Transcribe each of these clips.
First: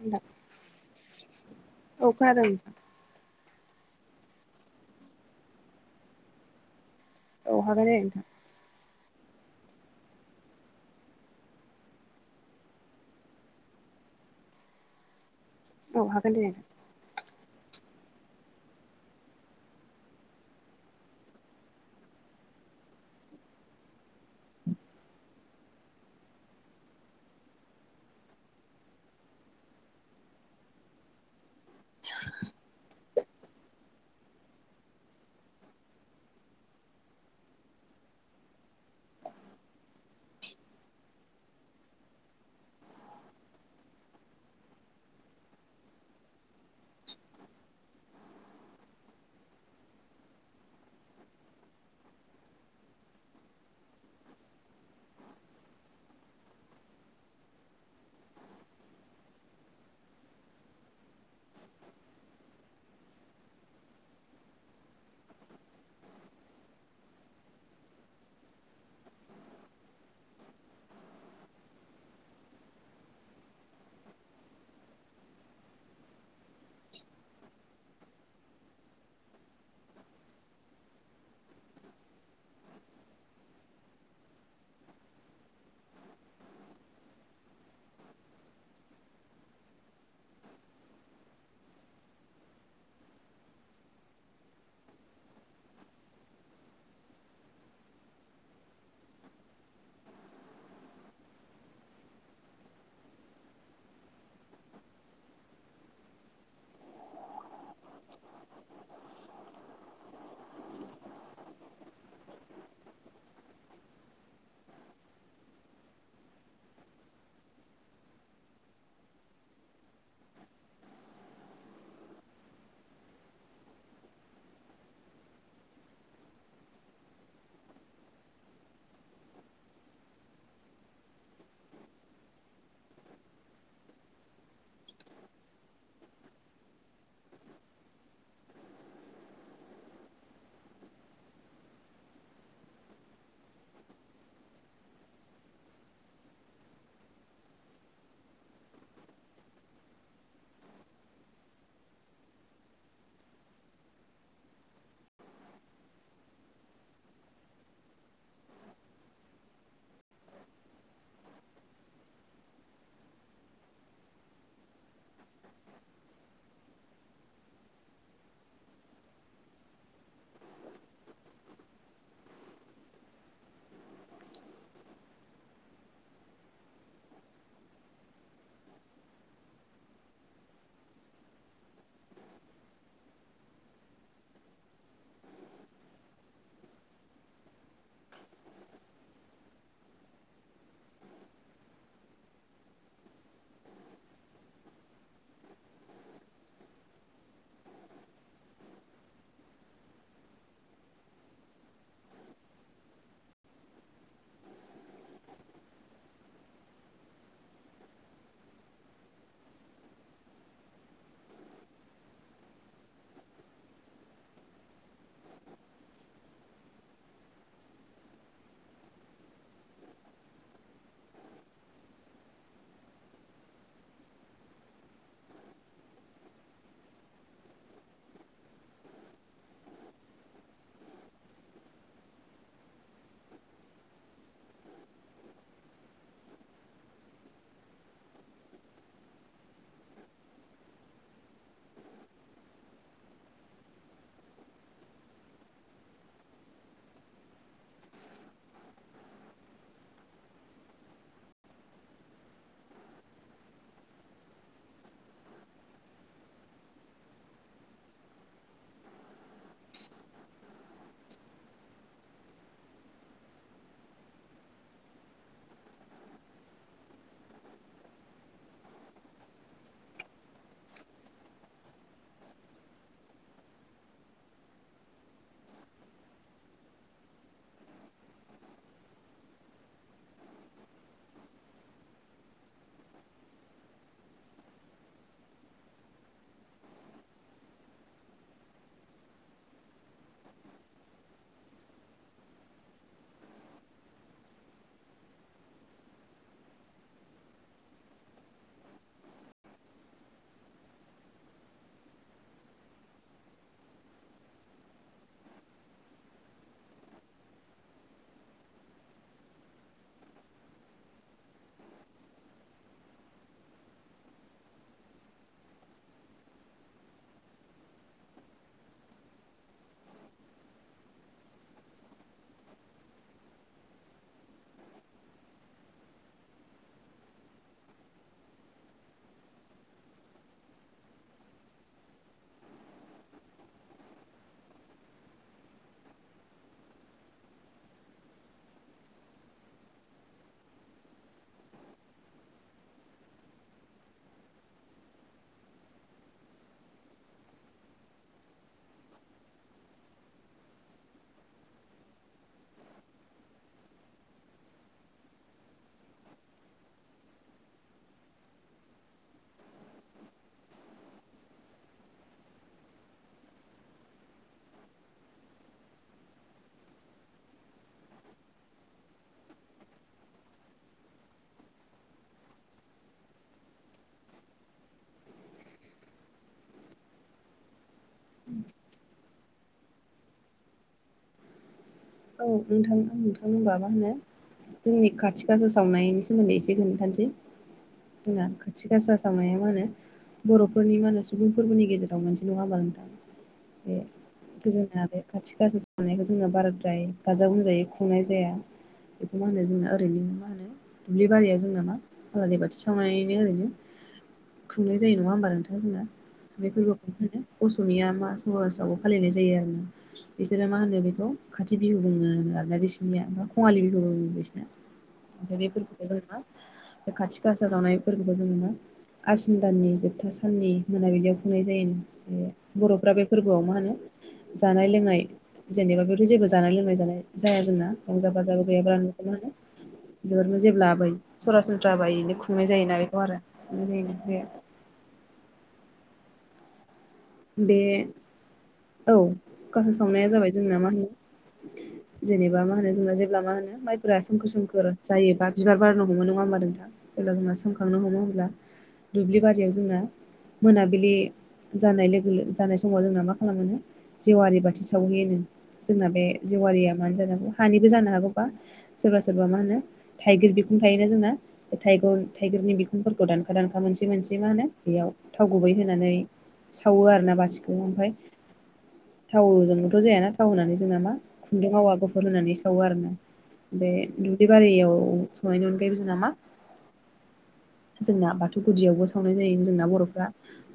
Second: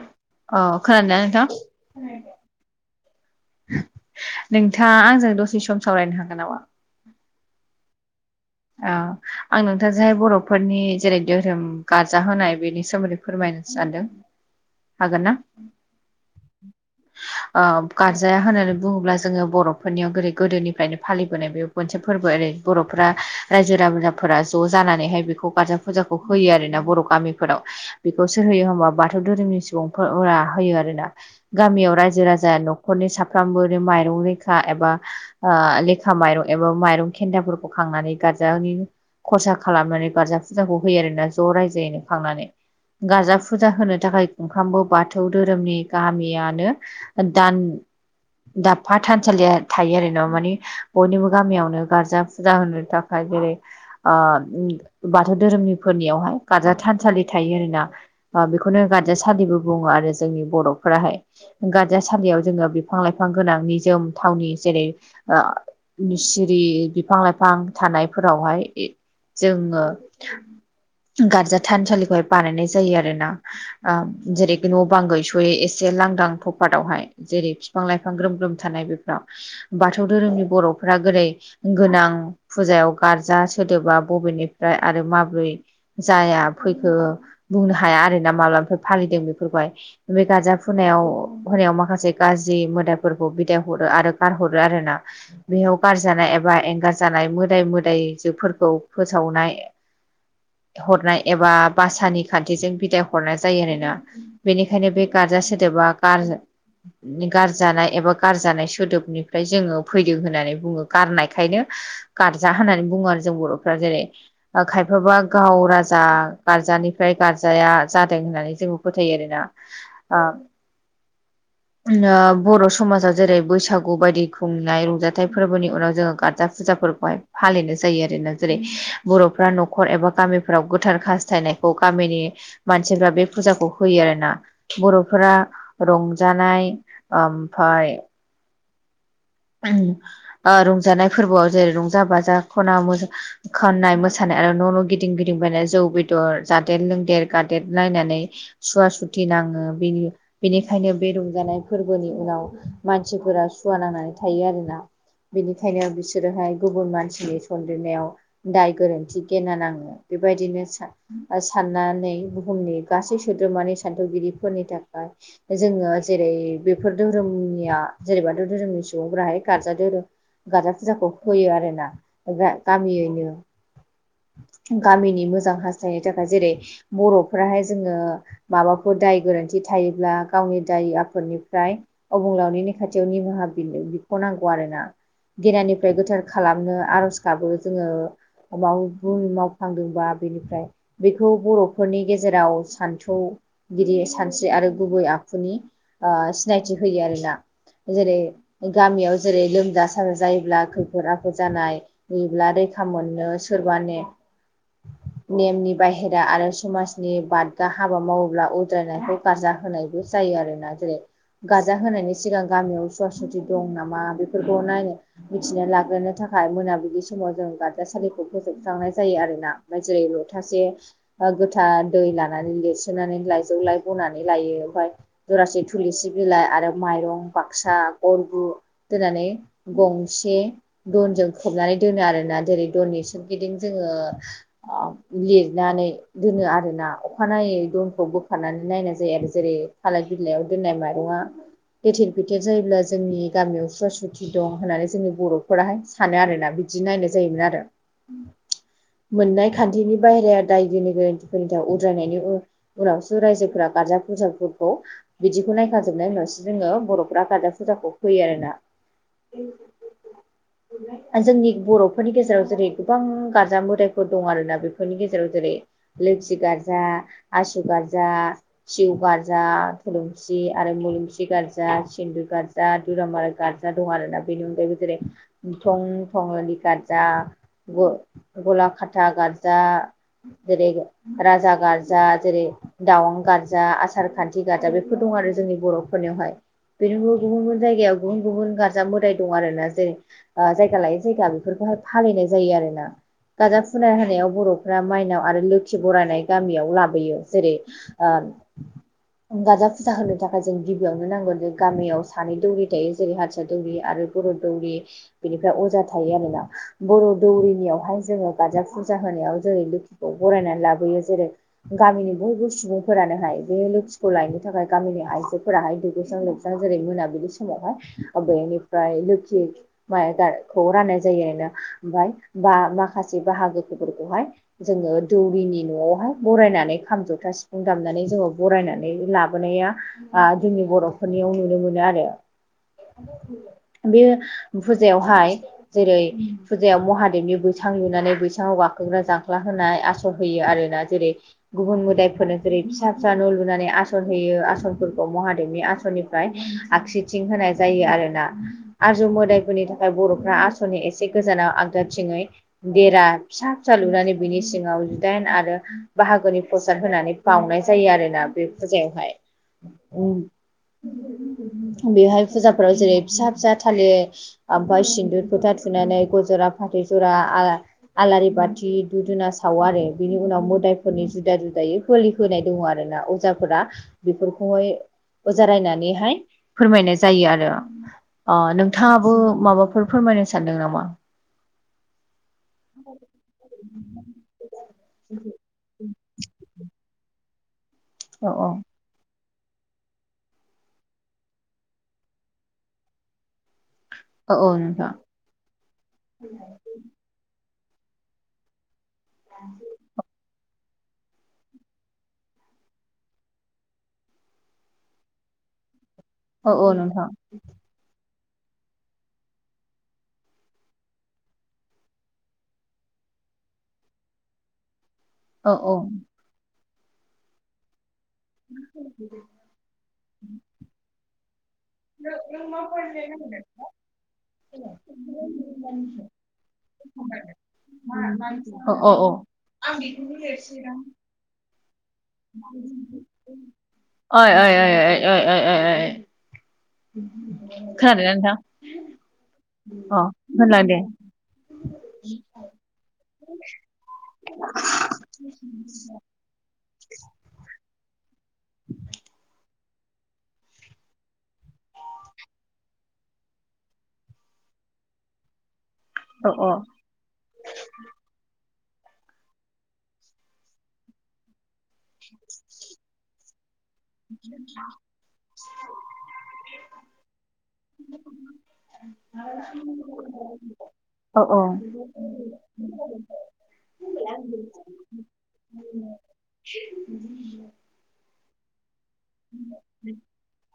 नोंथां अ खोनादोंना औ नोंथां? खोनादों नोंथां नोंथाङा आंजों दसे सम सावरायनो हागोन नामा? औ हागोन दे नोंथां। ओ आं नोंथांजोंहाय बर'फोरनि जेरै धोरोम गारजा होनाय बेनि सोमोन्दै फोरमायनो सानदों। हागोन ना? औ हागोन दे। ओ गारजाया होननानै बुङोब्ला जोङो बर'फोरनियाव गोदो गोदोनिफ्रायनो फालिबोनाय बे मोनसे फोरबो ओरै बर'फ्रा रायजो राजाफोरा ज' जानानैहाय बेखौ गारजा फुजाखौ होयो आरोना बर' गामिफोराव। बेखौ सोर होयो होमबा बाथौ धोरोमनि सुबुंफोरा आ होयो आरोना। गामियाव रायजो राजा न'खरनि साफ्रोमबोनि माइरं लेखा एबा आ लेखा माइरं एबा माइरं खेन्दाफोरखौ खांनानै गार्जानि खरसा खालामनानै गारजा फुजाखौ होयो आरोना ज' रायजोयैनो खांनानै गारजा फुजा होनो थाखाय गुंखामबो बाथौ धोरोमनि गामि इयानो दान दाबफा थानसालिया थायो आरो ना मानि बयनिबो गामियावनो गार्जा फुजा होनो थाखाय जेरै आ उम बाथौ धोरोमनिफोरनियावहाय गारजा थानसालि थायो आरोना आ बेखौनो गारजा सलिबो बुङो आरो जोंनि बर'फोराहाय गारजासालियाव जोङो बिफां लाइफां गोनां निजोम थावनि जेरै आ नि सिरि बिफां लाइफां थानायफोरावहाय इ जोङो गारजा थानसालिखौहाय बानायनाय जायो आरो ना आ जेरै बे न' बां गैस'यै एसे लां दां थपादावहाय जेरै फिफां लाइफां ग्रोम ग्रोम थानाय बेफ्राव बाथौ धोरोमनि बर'फ्रा गोरै गोनां फुजायाव गारजा सोदोबा बबेनिफ्राय आरो माब्रै जाया फैखो बुंनो हाया आरोना मालामफाय फालिदों बेफोरखौहाय बे गारजा फुनायाव होनायाव माखासे गाज्रि मोदायफोरखौ बिदाय हरो आरो गारहरो आरो ना बेयाव गारजानाय एबा एंगारजानाय मोदाय मोदायजोफोरखौ फोसावनाय हरनाय एबा बासानि खान्थिजों बिदाय हरनाय जायो आरोना बेनिखायनो बे गार्जा सोदोबा गारजा गारजानाय एबा गारजानाय सोदोबनिफ्राय जोङो फैदों होननानै बुङो गारनायखायनो गारजा होननानै बुङो आरो जों बर'फ्रा जेरै खायफाबा गाव राजा गारजानिफ्राय गारजाया जादों होननानै जोंबो फोथायो आरोना [unintelligible] आ [unintelligible] बर' समाजाव जेरै बैसागु बायदि खुंनाय रंजाथाइ फोरबोनि उनाव जोङो गार्जा फुजाफोरखौहाय फालिनो जायो आरोना जेरै बर'फ्रा न'खर एबा गामिफ्राव गोथार खास्थायनायखौ गामिनि मानसिफ्रा बे फुजाखौ होयो आरोना बर'फोरा रंजानाय ओमफाय आ रंजानाय फोरबोआव जेरै रंजा बाजा खना मोजा खोननाय मोसानाय आरो न' न' गिदिं गिदिं बायनाय जौ बेदर जादेर लोंदेर गादेदलायनानै सुवा सुथि नाङो बेनि बेनिखायनो बे रंजानाय फोरबोनि उनाव मानसिफोरा सुवा नांनानै थायो आरोना बिनिखायनो बिसोरोहाय गुबुन मानसिनि सन्देरनायाव दाय गोरोन्थि गेना नाङो बेबायदिनो सा आ साननानै बुहुमनि गासै सोद्रोमानि सानथौगिरिफोरनि थाखाय जोङो जेरै बेफोर धोरोमनिया जेरै बाथौ धोरोमनि सुबुंफोराहाय गारजा धोरोम गार्जा फुजाखौ होयो आरो ना [unintelligible] गामियैनो गामिनि मोजां हासथायनो थाखाय जेरै बर'फ्राहाय जोङो माबाफोर दाय गोरोन्थि थायोब्ला गावनि दाय आफोनि फ्राय अबुंलावनिनि खाथियाव निमाहा बिनो बिख' नांगौ आरोना गेनानिफ्राय गोथार खालामनो आर'ज गाबो जोङो [unintelligible] मावफांदोंबा बेनिफ्राय बेखौ बर'फोरनि गेजेराव सान्थौगिरि सानस्रि आरो गुबै आखुनि आ सिनायथि होयो आरोना जेरै गामियाव जेरै लोमजा साजा जायोब्ला खैफोद आफोद जानाय होयोब्ला रेखा मोनो सोरबा ने नेमनि बाहेरा आरो समाजनि बादगा हाबा मावोब्ला उद्रायनायखौ गारजा होनायबो जा जायो आरोना जेरै गाजा होनायनि सिगां गामियाव [unintelligible] जुदि दं नामा बेफोरखौ नायनो मिथिनो लाग्रोनो थाखाय मोनाबिलि समाव जों गारजासालिखौ फोजोबस्रांनाय जायो आरोना [unintelligible] जेरै लथासे बा गोथार दै लानानै लिरस्रोनानै लाइजौ लाय बनानै लायो ओमफाय जरासि थुलसि बिलाइ आरो माइरं बाक्सा गरगु दोननानै गंसे दनजों खोबनानै दोनो आरोना। जेरै दननि सोरगिदिं जोङो लिरनानै दोनो आरोना अखानायै दमखौ बोखारनानै नायनाय जायो आरो जेरै थालिर बिलाइयाव दोननाय माइरङा लेथेर फेथेर जायोब्ला जोंनि गामियाव सुवा सुथि दं होननानै जोंनि बर'फोराहाय सानो आरोना बिदि नायनाय जायोमोन आरो। [unintelligible] मोननाय खान्थिनि बाहेराया दाय गुनि गोरोन्थिफोरनि थाखाय उद्रायनायनि उनावसो रायजोफोरा गारजा फुजाफोरखौ बिदिखौ नायखाजोबनायनि उनावसो जोङो बर'फ्रा गारजा फुजाखौ होयो आरोना। [unintelligible] जोंनि बर'फोरनि गेजेराव जेरै गोबां गारजा मोदायफोर दं आरोना बेफोरनि गेजेराव जेरै लोखि गार्जा, आसु गारजा, सिउ गारजा थुलुंसि आरो मुलुंसि गारजा सिन्दु गारजा जा गारजा दुरामार गार्जा दं आरोना। बेनि अनगायैबो जेरै थं थङालि गारजा। ग-गला खाथा गारजा जेरै राजा गारजा जेरै दावां गार्जा आसार खान्थि गार्जा बेफोर दं आरो जोंनि बर'फोरनियावहाय। बेनि गुबुन गुबुन जायगायाव गुबुन गुबुन गारजा मोदाय दं आरोना। जेरै ओ जायगा लायै जायगा बेफोरखौहाय फालिनाय जायो आरो ना। गार्जा फुना होनायाव बर'फ्रा माइनाव आरो लोखि बरायनाय गामियाव लाबोयो जेरै गार्जा फुजा होनो थाखाय जों गिबियावनो नांगोरगौ गामियाव सानै दौरि थायो जेरै हारसा दौरि आरो बर' दौरि बेनिफ्राय अजा थायो आरोना। बर' दौरिनियावहाय जोङो गाजा फुजा होनायाव जेरै लोखिखौ बरायनानै लाबोयो। जेरै गामिनि बयबो सुबुंफोरानोहाय बे लोखिखौ लायनो थाखाय गामिनि आइजोफोराहाय दुगैस्रां लोबस्रां जेरै मोनाबिलि समावहाय बेनिफ्राय लोखि माइ गाखौ राननाय जायो आरोना। ओमफाय बा माखासे बाहागोफफोरखौहाय जोङो दौरिनि न'आवहाय बरायनानै खाम जथा सिफुं दामनानै जोङो बरायनानै लाब बोनाया जोंनि बर'फोरनियाव नुनो मोनो आरो। बे फुजायावहाय जेरै फुजायाव महादेबनि बैसां लुनानै बैसङाव गाखोग्रा जांख्ला होनाय। आस थ' होयो आरोना जेरै गुबुन मोदायफोरनो जेरै फिसा फिसा न' लुनानै आसन होयो आसनफोरखौ महादेबनि आसननि ओम आगसिथिं होनाय जायो आरोना। आरजौ मोदायफोरनि थाखाय बर'फ्रा आसननि एसे गोजानाव आगदाथिङै देरा फिसा फिसा लुनानै बिनि सिङाव जिदाइन आरो बाहागोनि प्रसाद होनानै बाउनाय जायो आरोना बे फुजायावहाय। बेहाय फुजाफोराव जेरै फिसा फिसा थाले ओमफाय सिन्दुर फोथा थुनानै गय जरा फाथै जरा आला आलारि बाथि दुदुना सावो आरो बिनि उनाव मोदायफोरनि जुदा जुदायै फोलि होनाय दङ आरोना अजाफोरा बेफोरखौहाय अजा रायनानैहाय फोरमायनाय जायो आरो नोंथाङाबो माबाफोर फोरमायनो सानदों नामा? औ नोंथां नोंथां होमबा मा होनो जोंनि खाथि गासा सावनायनि सोमोन्दै एसे खोन्थानोसै। जोंना औ औ खाथि गासा मोसावनाया मा होनो बर'फोरनि मा होनो सुबुंफोरबोनि गेजेराव मोनसे नङााबा नोंथां? बे औ औ [unintelligible] नोंथां बे खाथि गाजा सानायखौ जोंना बारा ओमफ्राय गाजा गोमजायै खुंनाय जाया बेखौ मा होनो जोंना ओरैनो मा होनो दुब्लि बारियाव जोंना मा आलारि बाथि सावनानैनो ओरैनो खुंनाय जायो नङा होमबा नोंथां जोंना बे औ औ नोंथां फोरबोखौ। समिया मा समाजावबो फालिनाय जायो आरो ना बिसोरो मा होनो बेखौ। खाथि बिहु बुङो आरोना बिसिनिया कङालि बिहु बुङो बिसिना। औ औ बेफोरखौबो जों नङा खाथि खासा जावनायफोरखौबो जों नुयो आसिन दाननि जोबथा साननि मोनाबिलियाव खुंनाय जायो। बर'फ्रा बे फोरबोआव मा होनो जानाय लोंनाय जेनेबा बे जानाय लोंनाय जानाय जाया जोंना रंजा बाजाबो गैयाब्ला औ औ नुनो औ मानो। जोबोदनो जेब्ला बै सरासनस्रा बायनो खुंनाय जायोना बेखौ आरो खुंनाय जायो। बे [unintelligible] बे खोनादोना औ गासा नोंथां अ सावनाया जाबाय जोंना मा खोनादों। होनो जेनेबा मा होनो जोंना जेब्ला मा होनो माइफोरा सोमखोर सोमखोर जायोबा बिबार बारनो हमो नङा होमबा नोंथां। जेब्ला जोंना सोंखांनो हमो होमब्ला। दुब्लि बारियाव जोंना मोनाबिलि जानाय लोगो लोगो जानाय समाव जोंना मा खालामोनो जेवारि बाथि सावहैयो जोंना बे औ औ जेवारिया मा जानो हांगौ हानिबो जानो हागौ बा सोरबा सोरबा मा होनो थाइगिर बिखुं थायोना जोंना बे थगर थाइगिरनि बि खंफोरखौ दानखा दानखा मोनसे मोनसे मा होनो बेयाव थाव गुबै होनानै। सावो आरोना बाथिखौ ओमफ्राय थावजोंबोथ' जायाना थाव होनानै जोंना मा औ औ खुन्दुं आवा गुफुर होनानै सावो आरोना। बे दुब्लिबारियाव संनायनि अनगायैबो जोंना मा [inaudible] जोंना बाथौ गुदियावबो सावनाय जायो। जोंना बर'फ्रा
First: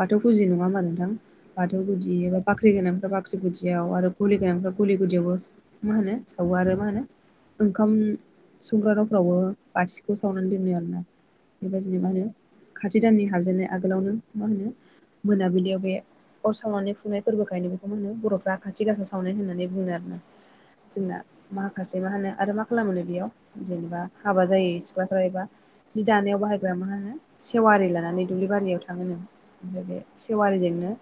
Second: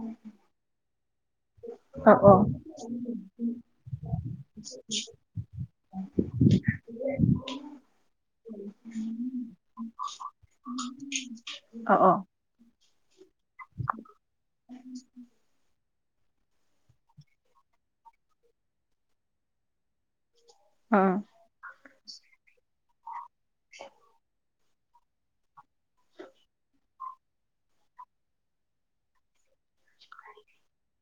बाथौ फुजि नङा होनबा नों थां। बाथौ औ गुदि एबा बाख्रि गोनांफ्रा बाख्रि गुदियाव आरो गलि गोनांफ्रा गलि गुदियावबो। मा होनो सावो आरो मा होनो। ओंखाम संग्रा नफ्रावबो बाथिखौ सावनानै दोनो आरोना। अ बेबायदिनो मा अ। होनो खाथि दाननि हाबजेननाय आगोलावनो मा होनो मोनाबिलियाव बे अर सावनानै खुंनाय फोरबोखायनो बेखौ होनो बर'फ्रा खाथि गासा सावनाय होननानै बुङो आरोना। औ जोंना माखासे मा होनो आरो मा खालामो बेयाव जेनेबा हाबा जायो सिख्लाफ्रा एबा जि दानायाव बाहायग्रा मा होनो सेवारि लानानै दुब्लि बारियाव थाङोनो। आमफ्राय बे सेवारिजोंनो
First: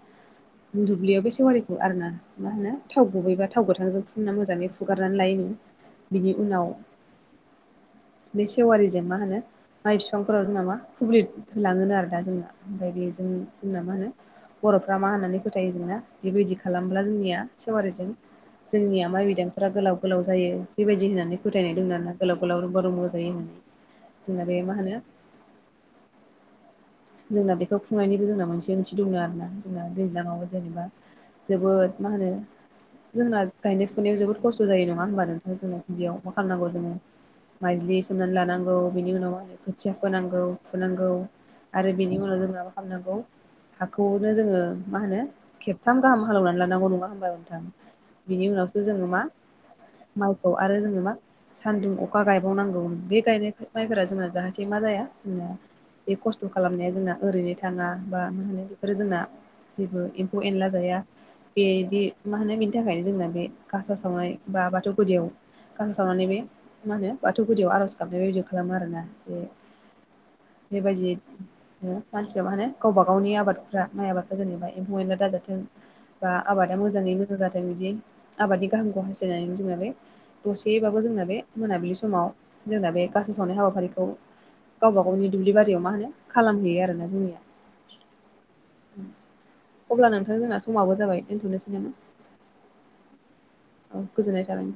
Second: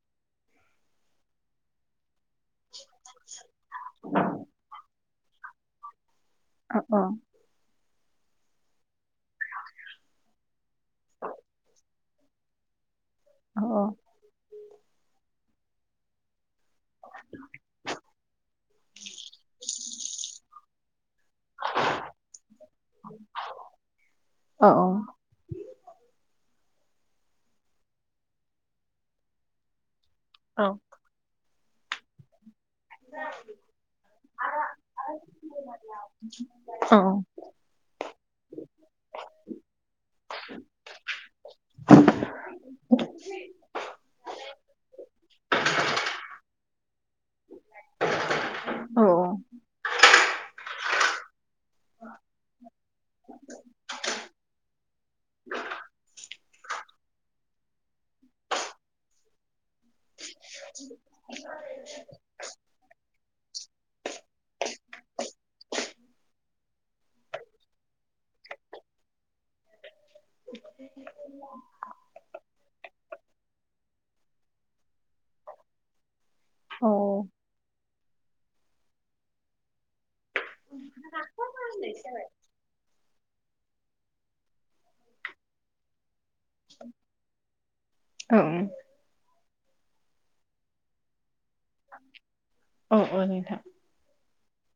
दुब्लियाव बे सेवारिखौ आरोना मा होनो थाव गुबैबा थाव गोथांजों फुनना मोजाङै फुगारनानै लायोनो। बिनि उनाव औ औ बे सेवारिजों मा होनो माइ बिफांफोराव जों नामा फुब्लि होलाङोनो आरो दा जोंना। ओमफ्राय बेजों जोंना मा होनो बर'फ्रा मा होननानै फोथायो जोंना बे बायदिखौ खालामब्ला जोंनिया सेवारिजों जोंनिया माइ बिदांफोरा गोलाव गोलाव जायो बे बायदि होननानै फोथायनाय दं ना गोलाव गोलाव रमबा रुमबां जायो होननानै। जोंना बे औ मा होनो जोंना बेखौ खुंनायनिबो जोंना मोनसे ओंथि दङ आरोना। जोंना दैज्लाङाव औ जेनेबा जोबोद मा होनो जोंना गायनाय फुनायाव जोबोद खस्थ' जायो नङा होमबा नोंथाङ जोंना बेयाव मा खालामनांगौ जोङो। औ माइज्लि सोमनानै लानांगौ बिनि उनाव मा होनो खोथिया फोनांगौ फुनांगौ। आरो बेनि उनाव जों माबा खालामनांगौ हाखौ नो जोङो मा होनो खेबथाम गाहाम हालौनानै लानांगौ नङा होमबा नोंथां। बिनि उनावसो जोङो मा माइखौ आरो जोङो मा सान्दुं अखा गायबावनांगौ बे गायनाय माइफोरा जोंना जाहाथे मा जाया जोंना। बे खस्थ' खालामनाया जोंना ओरैनो थाङा बा मा होनो आरो जोंना जेबो एम्फौ एनला जाया। बेदि मा होनो बेनि थाखायनो जोंना बे गासा सावनाय बा बाथौ गुदियाव गानसावनानै बे मा होनो बाथौ गुदियाव आर'ज गाबनाय बेबायदि खालामो आरोना बे बेबायदि मानसिफ्रा मा होनो गावबा गावनि आबाद माइ आबादखौ्रा जेनेबा एम्फौ एनला दाजाथों बा आबादा मोजाङै मजां जाथों बिदि आबादनि गाहामखौ हास्थायनानै जोंना बे दसेबाबो जोंना बे मोनाबिलि समाव जोंना बे गासो सावनाय हाबाफारिखौ गावबा गावनि दुब्लि बारियाव मा होनो खालामहैयो आरोना जोंनिया। औ। अब्ला नोंथां जोंना समाबो जाबाय दोनथ'नोसै नामा? औ औ नोंथां। औ गोजोननाय थाबाय